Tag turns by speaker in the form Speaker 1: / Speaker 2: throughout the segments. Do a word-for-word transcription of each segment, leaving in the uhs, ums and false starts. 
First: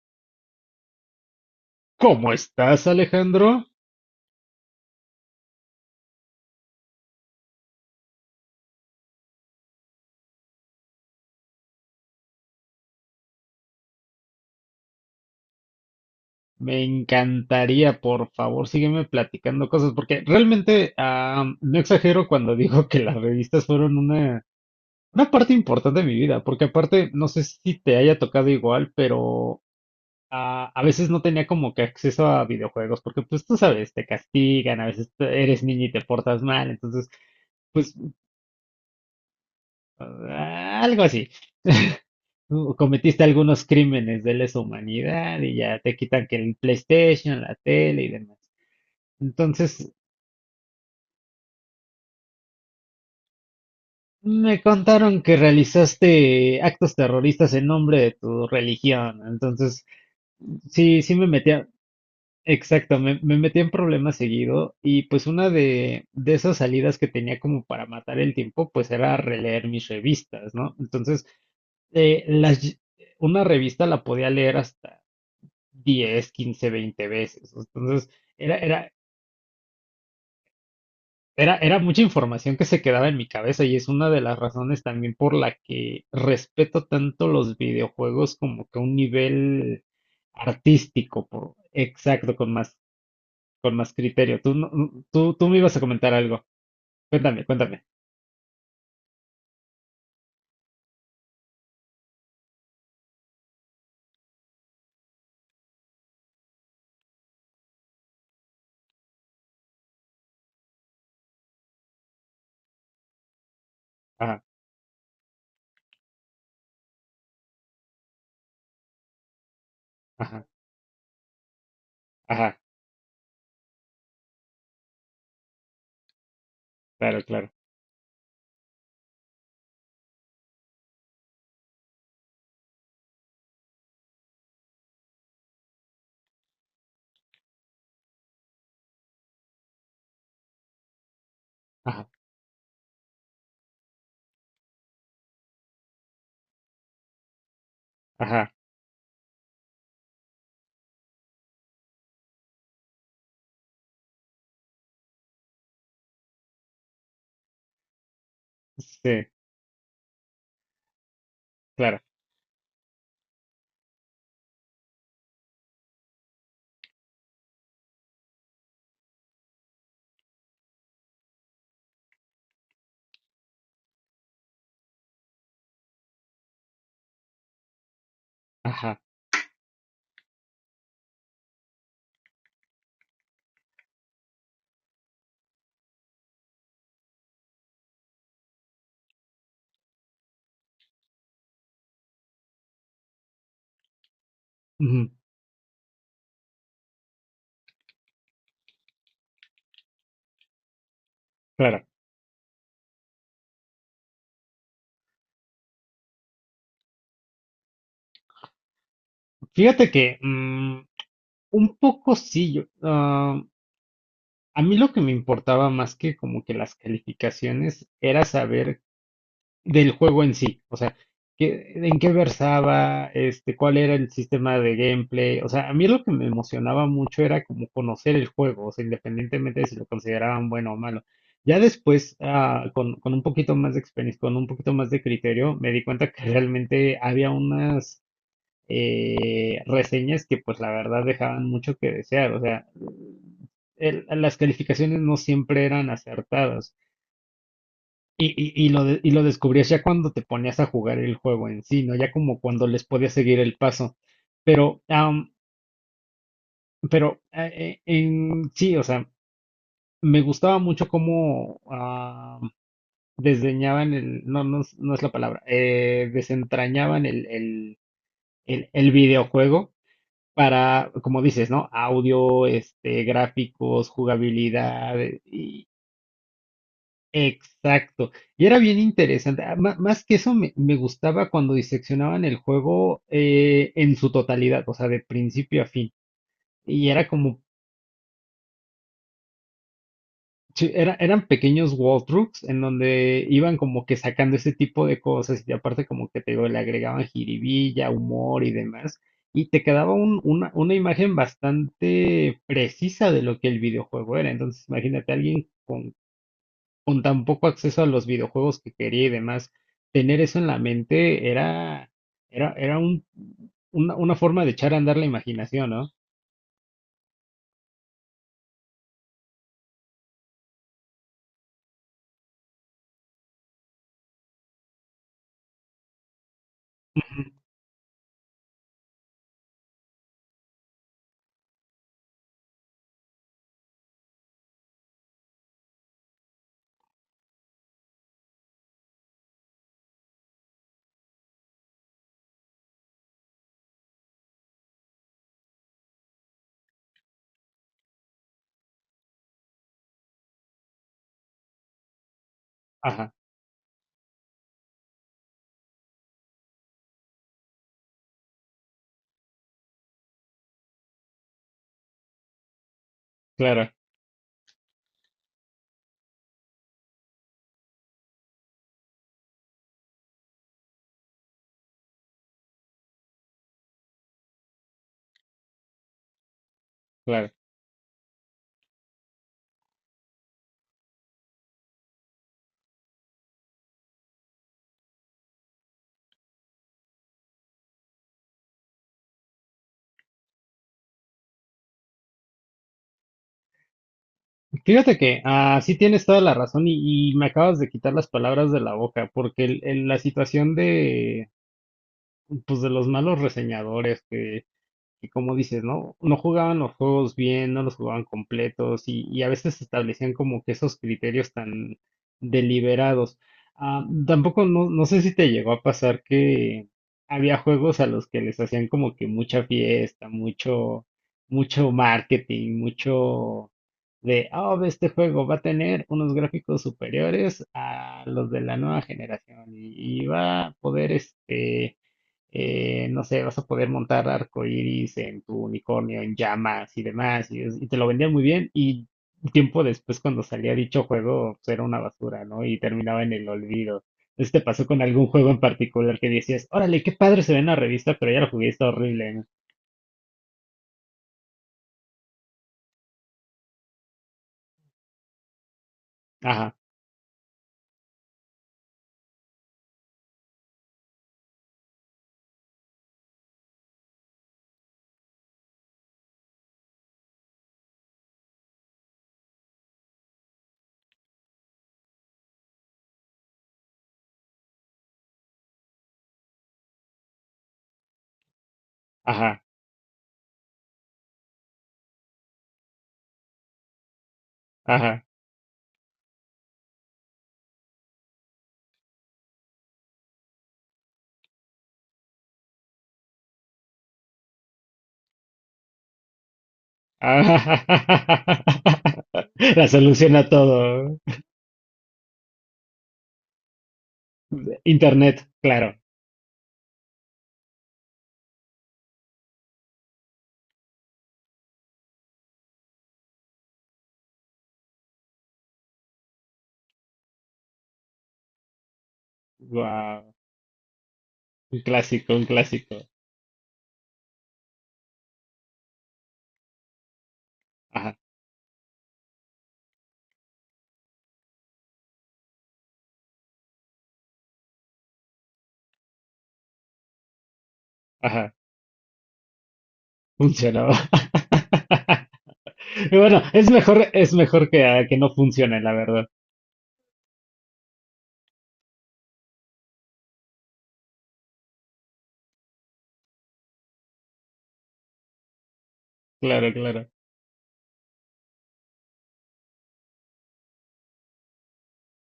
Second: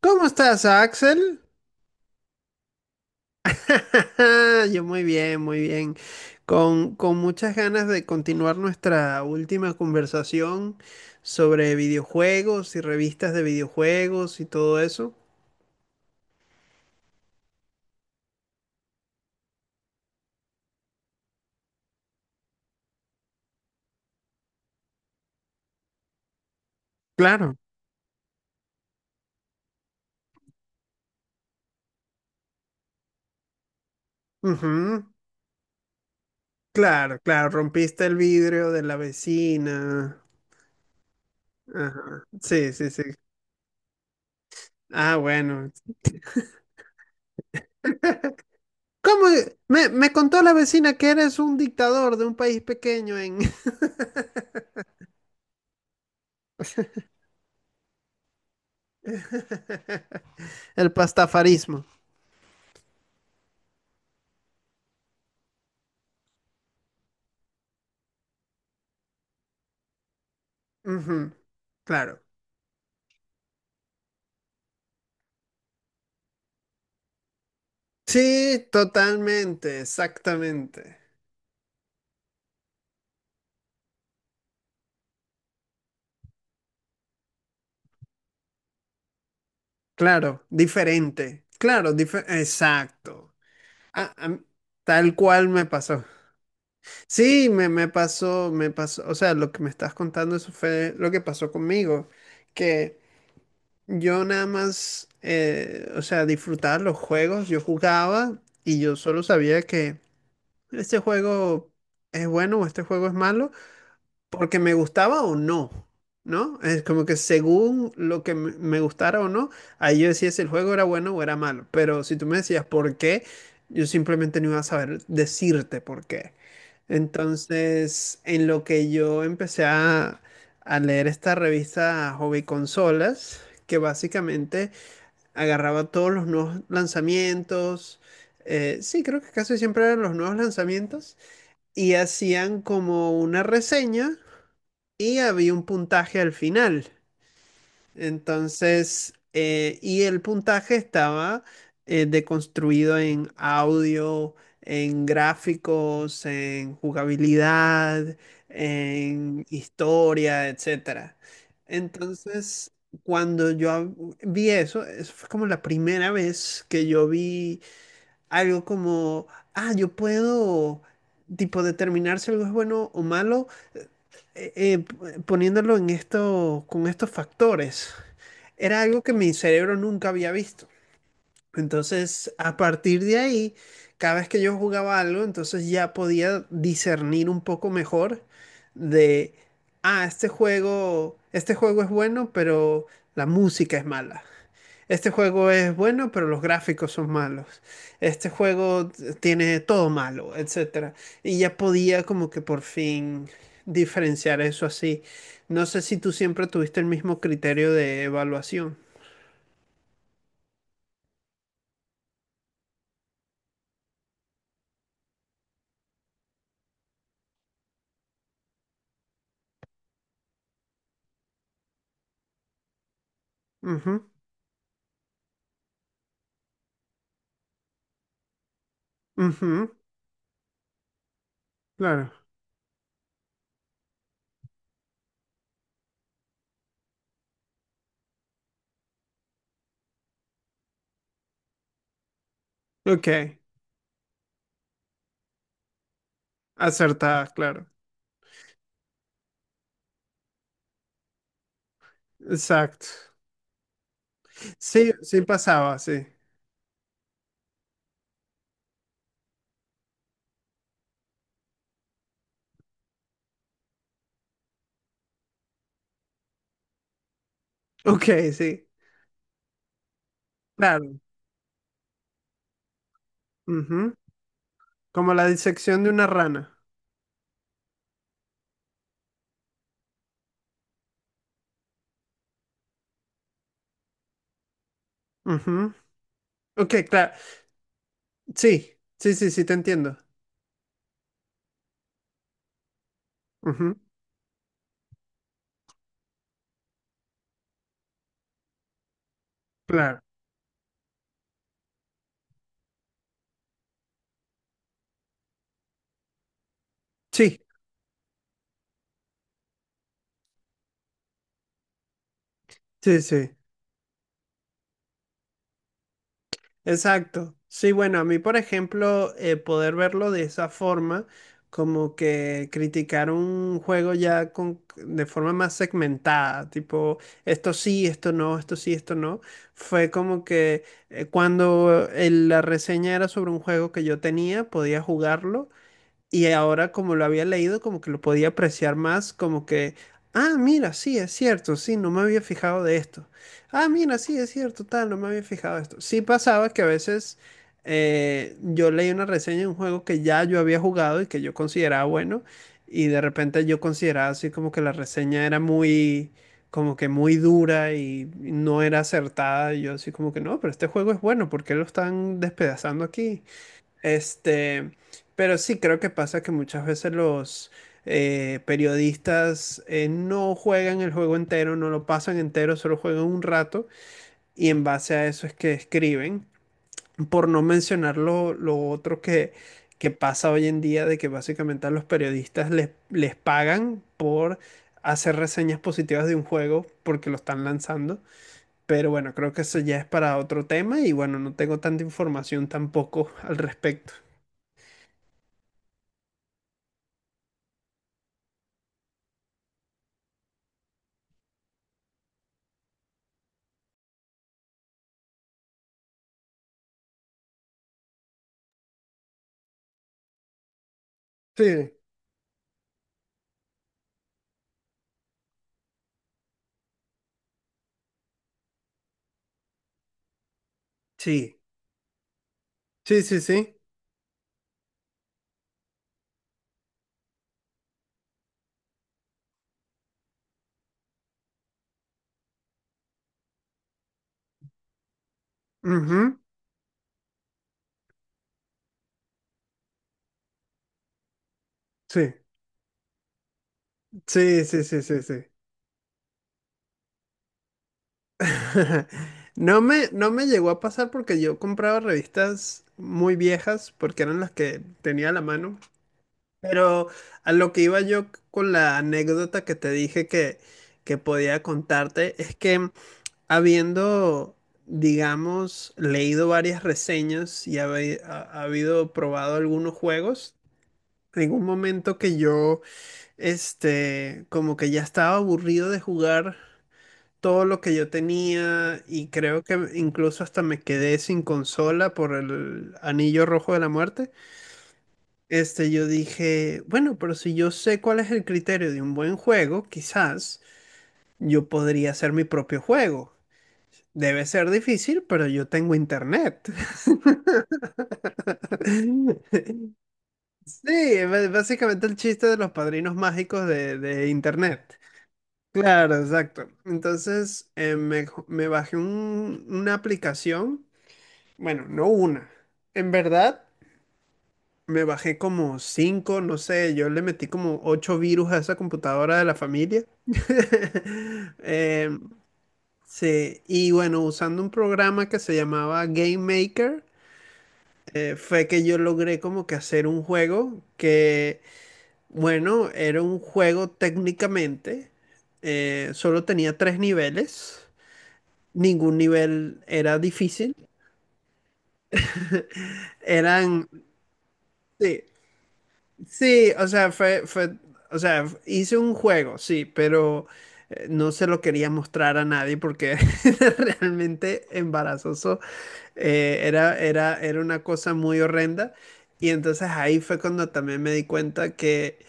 Speaker 1: ¿Cómo estás, Axel?
Speaker 2: ¿Cómo estás, Alejandro?
Speaker 1: Yo muy bien, muy bien. Con, con muchas ganas de continuar nuestra última conversación sobre videojuegos y revistas de videojuegos y todo eso.
Speaker 2: Me encantaría, por favor, sígueme platicando cosas, porque realmente ah, no exagero cuando digo que las revistas fueron una, una parte importante de mi vida, porque aparte, no sé
Speaker 1: Claro.
Speaker 2: si te haya tocado igual, pero ah, a veces no tenía como que acceso a videojuegos, porque pues tú sabes, te castigan, a
Speaker 1: Ujú.
Speaker 2: veces te- eres niño y te portas mal, entonces
Speaker 1: Claro, claro,
Speaker 2: pues,
Speaker 1: rompiste el vidrio de la vecina.
Speaker 2: Ah, algo así.
Speaker 1: Ajá. Sí,
Speaker 2: Uh,
Speaker 1: sí, sí.
Speaker 2: Cometiste algunos crímenes de lesa
Speaker 1: Ah,
Speaker 2: humanidad y
Speaker 1: bueno.
Speaker 2: ya te quitan que el PlayStation, la tele y demás.
Speaker 1: ¿Cómo? e-? Me,
Speaker 2: Entonces,
Speaker 1: me contó la vecina que eres un dictador de un país pequeño en
Speaker 2: me contaron que realizaste actos terroristas en nombre de tu religión. Entonces,
Speaker 1: el
Speaker 2: sí, sí me metía,
Speaker 1: pastafarismo.
Speaker 2: exacto, me, me metía en problemas seguido y pues una de, de esas salidas que tenía como para matar el tiempo, pues era releer mis revistas, ¿no? Entonces,
Speaker 1: Ujú. Claro.
Speaker 2: eh, las, ll- una revista la podía leer hasta diez quince veinte veces. Entonces, era,
Speaker 1: Sí,
Speaker 2: era,
Speaker 1: totalmente, exactamente.
Speaker 2: era, era mucha información que se quedaba en mi cabeza y es una de las razones también por la que respeto tanto los videojuegos como que a un nivel
Speaker 1: Claro,
Speaker 2: artístico,
Speaker 1: diferente.
Speaker 2: por,
Speaker 1: Claro, dife-
Speaker 2: exacto, con más,
Speaker 1: exacto.
Speaker 2: con más
Speaker 1: Ah, ah,
Speaker 2: criterio. Tú, no- no-
Speaker 1: tal
Speaker 2: tú, tú
Speaker 1: cual
Speaker 2: me
Speaker 1: me
Speaker 2: ibas a
Speaker 1: pasó.
Speaker 2: comentar algo. Cuéntame,
Speaker 1: Sí, me,
Speaker 2: cuéntame.
Speaker 1: me pasó, me pasó. O sea, lo que me estás contando, eso fue lo que pasó conmigo. Que yo nada más, eh, o sea, disfrutaba los juegos, yo jugaba y yo solo sabía que este juego es bueno o este juego es malo.
Speaker 2: Ajá,
Speaker 1: Porque me gustaba o no, ¿no? Es como que según lo que me me gustara o no, ahí yo decía si
Speaker 2: ajá,
Speaker 1: el juego era bueno o era malo. Pero si tú me
Speaker 2: ajá,
Speaker 1: decías por qué, yo simplemente no iba a saber decirte por qué.
Speaker 2: claro, claro.
Speaker 1: Entonces, en lo que yo empecé a, a leer esta revista Hobby Consolas, que básicamente agarraba todos los nuevos lanzamientos, eh, sí, creo que casi siempre eran los nuevos lanzamientos, y
Speaker 2: Ajá,
Speaker 1: hacían como una reseña y había un puntaje al final.
Speaker 2: ajá,
Speaker 1: Entonces, eh, y el puntaje estaba eh, deconstruido en audio, en gráficos, en jugabilidad,
Speaker 2: sí,
Speaker 1: en historia, etcétera.
Speaker 2: claro,
Speaker 1: Entonces, cuando yo hab- vi eso, eso fue como la primera vez que yo vi algo como, ah, yo puedo, tipo, determinar si algo es bueno o malo eh, eh, poniéndolo en esto, con estos factores, era
Speaker 2: ajá,
Speaker 1: algo que mi cerebro nunca había visto. Entonces, a partir de ahí, cada vez que yo jugaba algo, entonces ya podía discernir un poco mejor de, ah, este juego, este juego es bueno, pero la música es mala. Este
Speaker 2: ujú,
Speaker 1: juego es bueno, pero los gráficos son malos. Este juego t- tiene todo malo, etcétera. Y ya
Speaker 2: claro.
Speaker 1: podía como que por fin diferenciar eso así. No sé si tú siempre tuviste el mismo criterio de evaluación.
Speaker 2: Fíjate que mm, un poco sí, yo, ah, a mí lo que me importaba más que como que las calificaciones era saber del juego en sí, o sea, qué- en qué versaba, este, cuál
Speaker 1: Ujú,
Speaker 2: era el sistema de gameplay, o sea, a mí lo que me emocionaba mucho era como conocer el juego, o sea, independientemente de
Speaker 1: ujú,
Speaker 2: si lo consideraban bueno o malo. Ya
Speaker 1: claro.
Speaker 2: después, ah, con, con un poquito más de experiencia, con un poquito más de criterio, me di cuenta que realmente había unas eh, reseñas que pues la verdad dejaban mucho que desear, o sea,
Speaker 1: Ok,
Speaker 2: el- las calificaciones no siempre eran acertadas.
Speaker 1: acertada, claro.
Speaker 2: Y, y- y lo de- y lo descubrías ya cuando te ponías a jugar el juego en sí, ¿no? Ya como cuando les
Speaker 1: Exacto.
Speaker 2: podías seguir el paso. Pero,
Speaker 1: Sí, sí
Speaker 2: am,
Speaker 1: pasaba, sí.
Speaker 2: pero eh, eh, en sí, o sea, me gustaba mucho cómo ah, desdeñaban el, no, no, es no es la palabra, eh, desentrañaban el, el,
Speaker 1: Ok, sí,
Speaker 2: el, el videojuego para,
Speaker 1: claro.
Speaker 2: como dices, ¿no? Audio, este, gráficos,
Speaker 1: Ujú.
Speaker 2: jugabilidad,
Speaker 1: Como
Speaker 2: eh,
Speaker 1: la
Speaker 2: y-
Speaker 1: disección de una rana.
Speaker 2: exacto. Y era bien interesante. Ah, má- Más que eso, me, me gustaba cuando diseccionaban el juego eh, en su totalidad, o sea, de principio a
Speaker 1: Ujú.
Speaker 2: fin.
Speaker 1: Ok,
Speaker 2: Y era
Speaker 1: claro.
Speaker 2: como
Speaker 1: Sí, sí, sí, sí, te entiendo.
Speaker 2: sí, era- eran pequeños walkthroughs en donde iban como que sacando ese tipo de cosas y aparte como que te digo, le agregaban jiribilla, humor y demás. Y te quedaba
Speaker 1: Claro.
Speaker 2: un- una, una imagen bastante precisa de lo que el videojuego era. Entonces imagínate alguien con, con tan
Speaker 1: Sí,
Speaker 2: poco acceso a los videojuegos que quería y demás, tener eso en la mente era, era, era
Speaker 1: sí,
Speaker 2: un,
Speaker 1: sí.
Speaker 2: una, una forma de echar a andar la imaginación, ¿no?
Speaker 1: Exacto. Sí, bueno, a mí, por ejemplo, eh, poder verlo de esa forma, como que criticar un juego ya con, de forma más segmentada, tipo, esto sí, esto no, esto sí, esto no, fue como que eh, cuando el- la reseña era sobre un juego que yo tenía, podía jugarlo. Y ahora como lo había leído, como que lo podía apreciar más, como que, ah, mira, sí, es cierto, sí, no me había fijado de esto. Ah, mira, sí, es cierto, tal, no me había fijado de esto. Sí pasaba que a veces eh, yo leí una reseña de un juego que ya yo había jugado y que yo consideraba bueno, y de
Speaker 2: Ajá,
Speaker 1: repente yo consideraba así como que la reseña era muy, como que muy dura y no era acertada, y yo así como que, no, pero este juego es bueno, ¿por qué lo están despedazando aquí?
Speaker 2: claro,
Speaker 1: Este, pero sí creo que pasa que muchas veces los eh, periodistas eh, no juegan el juego entero, no lo pasan entero, solo juegan un rato y en base a eso es que escriben. Por
Speaker 2: claro.
Speaker 1: no mencionar lo, lo otro que, que pasa hoy en día, de que básicamente a los periodistas les, les pagan por hacer reseñas positivas de un juego porque lo están lanzando. Pero bueno, creo que eso ya es para otro tema y bueno, no tengo tanta información tampoco al respecto.
Speaker 2: Fíjate que así tienes toda la razón y, y me acabas de quitar las palabras de la boca, porque el- el- la situación de, pues, de los malos reseñadores que, que como dices, ¿no? No jugaban los juegos bien, no los jugaban completos y, y a veces establecían como que esos criterios
Speaker 1: Sí.
Speaker 2: tan deliberados. Ah, tampoco no, no sé si te llegó a pasar que había juegos a los que les hacían como que mucha fiesta, mucho,
Speaker 1: Sí,
Speaker 2: mucho marketing,
Speaker 1: sí, sí,
Speaker 2: mucho
Speaker 1: sí.
Speaker 2: de, oh, ve, este juego va a tener unos gráficos superiores a los de la nueva generación y, y va a poder este eh, no sé, vas a poder montar arcoiris en tu unicornio, en
Speaker 1: Ujú.
Speaker 2: llamas y demás, y, es- y te lo vendían muy bien, y tiempo después cuando salía dicho juego, pues era una
Speaker 1: Sí,
Speaker 2: basura, ¿no? Y terminaba en el olvido. Entonces te
Speaker 1: sí, sí,
Speaker 2: pasó
Speaker 1: sí,
Speaker 2: con
Speaker 1: sí,
Speaker 2: algún
Speaker 1: sí.
Speaker 2: juego en particular que decías, órale, qué padre se ve en la revista, pero ya lo jugué, y está horrible, ¿no?
Speaker 1: No me, no me llegó a pasar porque yo compraba revistas muy viejas porque eran las que tenía a la mano.
Speaker 2: Ajá,
Speaker 1: Pero a lo que iba yo con la anécdota que te dije que, que podía contarte es que habiendo, digamos, leído varias reseñas y habe- ha, ha habido probado algunos juegos, en un momento que yo este, como que ya estaba aburrido de jugar todo lo que yo tenía y
Speaker 2: ajá,
Speaker 1: creo que incluso hasta me quedé sin consola por el anillo rojo de la muerte.
Speaker 2: ajá.
Speaker 1: Este, yo dije, bueno, pero si yo sé cuál es el criterio de un buen juego, quizás yo podría hacer mi propio juego. Debe ser difícil, pero yo tengo internet.
Speaker 2: Ajá. La solución a
Speaker 1: Sí,
Speaker 2: todo.
Speaker 1: b- básicamente el chiste de los padrinos mágicos de, de internet.
Speaker 2: Internet, claro.
Speaker 1: Claro, exacto. Entonces eh, me, jo- me bajé un- una aplicación, bueno, no una. En verdad, me bajé como cinco, no sé, yo le metí como ocho virus a esa computadora de la familia.
Speaker 2: Wow, un
Speaker 1: Em,
Speaker 2: clásico, un clásico.
Speaker 1: sí, y bueno, usando un programa que se llamaba Game Maker,
Speaker 2: Ajá,
Speaker 1: eh, fue que yo logré como que hacer un juego que, bueno, era un juego técnicamente, eh, solo tenía tres niveles.
Speaker 2: ajá,
Speaker 1: Ningún nivel era difícil.
Speaker 2: funcionaba. Bueno, es
Speaker 1: Eran,
Speaker 2: mejor, es mejor que, ah, que
Speaker 1: sí,
Speaker 2: no funcione, la verdad.
Speaker 1: sí, o sea, fue, fue, o sea, hice un juego, sí, pero eh, no se lo quería mostrar a nadie porque era realmente embarazoso. Eh,
Speaker 2: Claro,
Speaker 1: era,
Speaker 2: claro.
Speaker 1: era, era una cosa muy horrenda. Y entonces ahí fue cuando también me di cuenta que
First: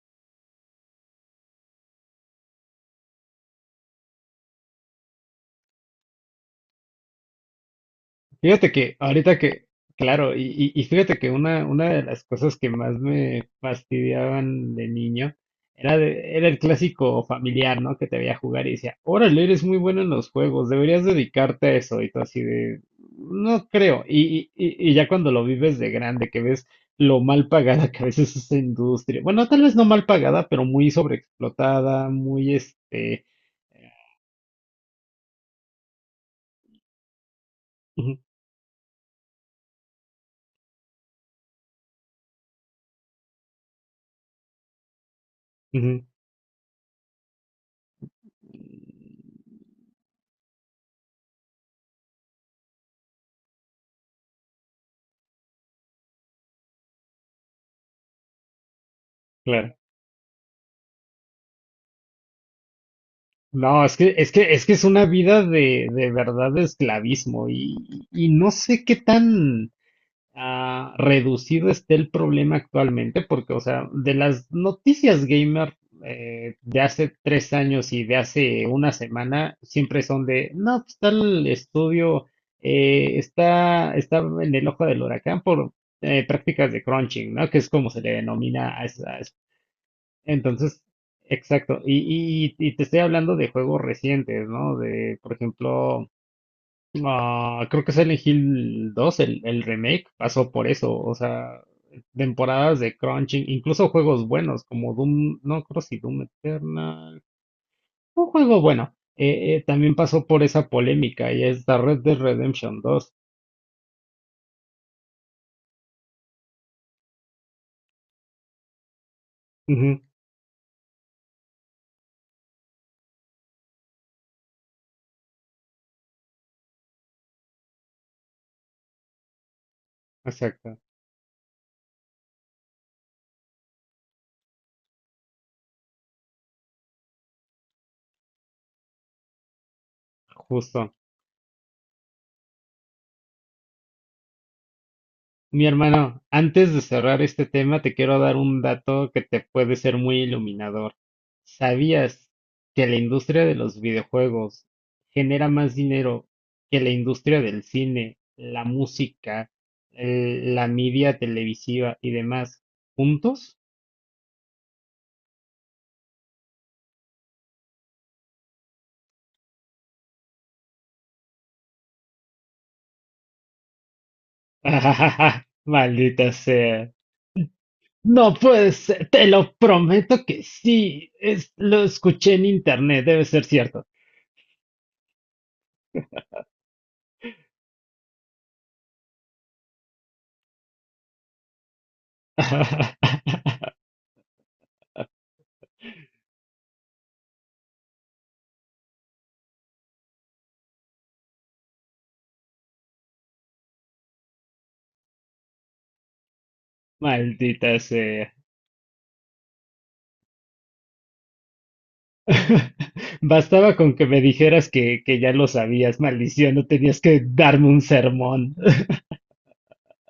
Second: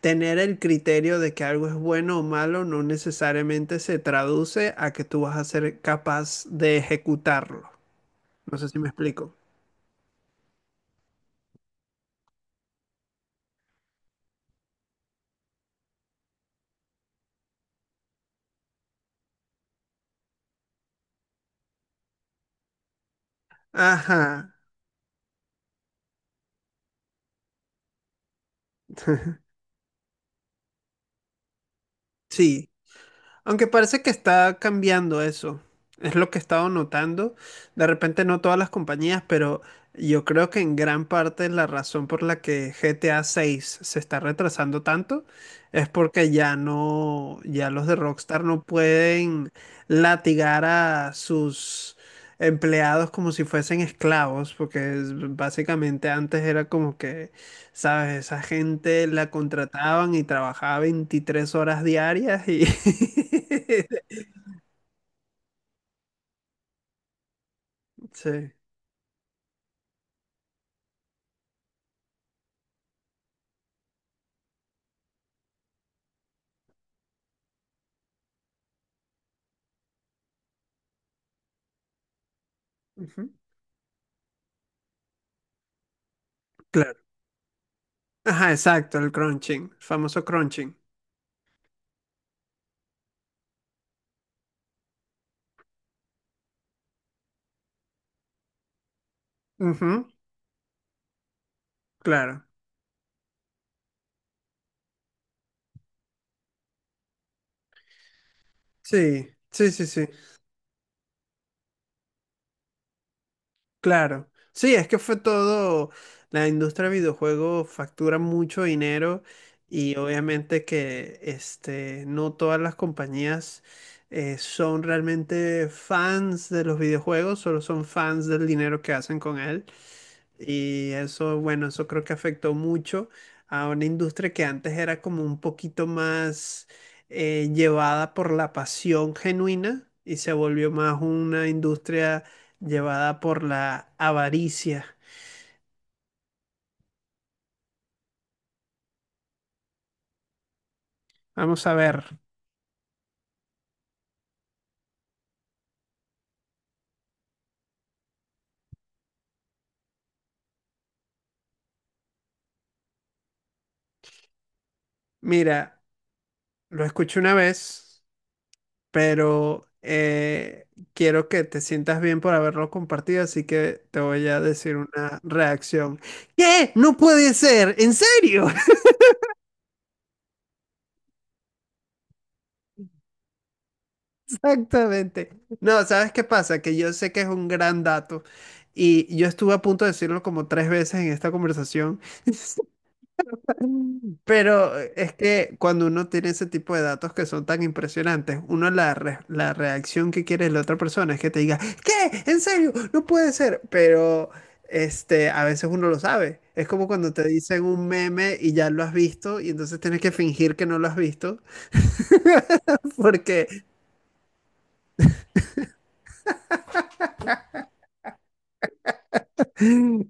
Speaker 1: tener el criterio de que algo es bueno o malo no necesariamente se traduce a que tú vas a ser capaz de ejecutarlo. No sé
Speaker 2: Fíjate
Speaker 1: si me
Speaker 2: que
Speaker 1: explico.
Speaker 2: ahorita que, claro, y, y, y fíjate que una, una de las cosas que más me fastidiaban de niño era, de- era el clásico familiar, ¿no? Que te veía jugar y decía, órale, eres muy bueno en los juegos, deberías dedicarte a eso. Y tú así de, no creo.
Speaker 1: Ajá.
Speaker 2: Y, y, y y ya cuando lo vives de grande, que ves lo mal pagada que a veces es esa industria. Bueno, tal vez no mal pagada, pero muy sobreexplotada, muy
Speaker 1: Sí.
Speaker 2: este.
Speaker 1: Aunque parece que está cambiando eso. Es lo que he estado notando. De repente no todas las compañías, pero yo creo que en gran parte la razón por la que G T A seis se está retrasando tanto es
Speaker 2: Ujú.
Speaker 1: porque ya no, ya los de Rockstar no pueden latigar a sus empleados como si fuesen esclavos, porque es- básicamente antes era como que ¿sabes? Esa gente la
Speaker 2: Claro.
Speaker 1: contrataban y trabajaba veintitrés horas diarias y...
Speaker 2: No, es que, es que, es que es una vida de, de verdad de esclavismo y, y
Speaker 1: Sí.
Speaker 2: no sé qué tan ah, reducido esté el problema actualmente, porque, o sea, de las noticias gamer eh, de hace tres años y de hace una semana, siempre son de, no, pues tal estudio eh,
Speaker 1: Ujú.
Speaker 2: está, está en el ojo del huracán por eh, prácticas de
Speaker 1: Claro.
Speaker 2: crunching, ¿no? Que es como se le
Speaker 1: Ajá,
Speaker 2: denomina a
Speaker 1: exacto, el
Speaker 2: esa,
Speaker 1: crunching, el famoso crunching.
Speaker 2: entonces, exacto. Y, y- y te estoy hablando de juegos recientes, ¿no? De, por ejemplo, ah, creo que Silent Hill dos, el, el
Speaker 1: Ujú.
Speaker 2: remake, pasó por eso. O sea,
Speaker 1: Claro.
Speaker 2: temporadas de crunching, incluso juegos buenos como Doom, no creo si Doom Eternal, un juego bueno,
Speaker 1: Sí,
Speaker 2: eh, eh,
Speaker 1: sí, sí,
Speaker 2: también
Speaker 1: sí,
Speaker 2: pasó por esa polémica y es la Red Dead Redemption dos.
Speaker 1: claro. Sí, es que fue todo, la industria de videojuegos factura mucho dinero y
Speaker 2: Ujú,
Speaker 1: obviamente que este, no todas las compañías eh, son realmente fans de los videojuegos, solo son fans del dinero que hacen con él.
Speaker 2: exacto,
Speaker 1: Y eso, bueno, eso creo que afectó mucho a una industria que antes era como un poquito más eh, llevada por la pasión genuina y se volvió
Speaker 2: justo.
Speaker 1: más una industria llevada por la avaricia.
Speaker 2: Mi hermano, antes de cerrar este tema, te quiero dar un dato que te puede ser muy iluminador.
Speaker 1: Vamos a ver,
Speaker 2: ¿Sabías que la industria de los videojuegos genera más dinero que la industria del cine, la música, el- la media televisiva y demás juntos?
Speaker 1: mira, lo escuché una vez, pero eh, quiero que te sientas bien por haberlo compartido, así que te voy a decir una reacción.
Speaker 2: Maldita
Speaker 1: ¿Qué?
Speaker 2: sea.
Speaker 1: No puede ser, ¿en
Speaker 2: No
Speaker 1: serio?
Speaker 2: puede ser, te lo prometo que sí. Es, lo escuché en internet, debe ser cierto.
Speaker 1: Exactamente. No, ¿sabes qué pasa? Que yo sé que es un gran dato y yo estuve a punto de decirlo como tres veces en esta conversación, pero es que cuando uno tiene ese tipo de datos que son tan impresionantes, uno la, re- la reacción que quiere la otra persona es que te diga, ¿qué? ¿En serio? No puede ser. Pero este, a veces uno lo sabe. Es como cuando te dicen
Speaker 2: Maldita
Speaker 1: un
Speaker 2: sea.
Speaker 1: meme y ya lo has visto y entonces tienes que fingir que no lo has visto porque
Speaker 2: Bastaba con que me dijeras que, que ya lo sabías, maldición, no tenías que darme un sermón.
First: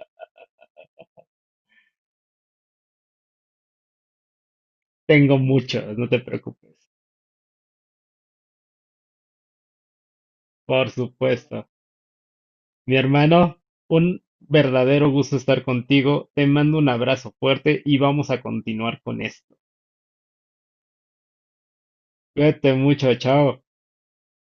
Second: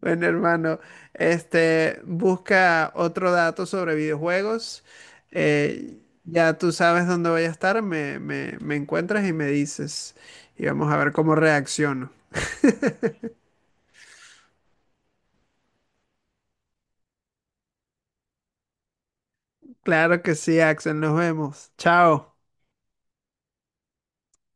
Speaker 1: bueno, hermano, este, busca otro dato sobre videojuegos.
Speaker 2: Tengo muchos,
Speaker 1: Eh,
Speaker 2: no te
Speaker 1: ya tú
Speaker 2: preocupes.
Speaker 1: sabes dónde voy a estar, me, me, me encuentras y me dices. Y
Speaker 2: Por
Speaker 1: vamos a ver cómo
Speaker 2: supuesto.
Speaker 1: reacciono.
Speaker 2: Mi hermano, un verdadero gusto estar contigo. Te mando un abrazo fuerte y vamos a continuar con esto.
Speaker 1: Claro que sí, Axel, nos vemos. Chao.
Speaker 2: Cuídate mucho, chao.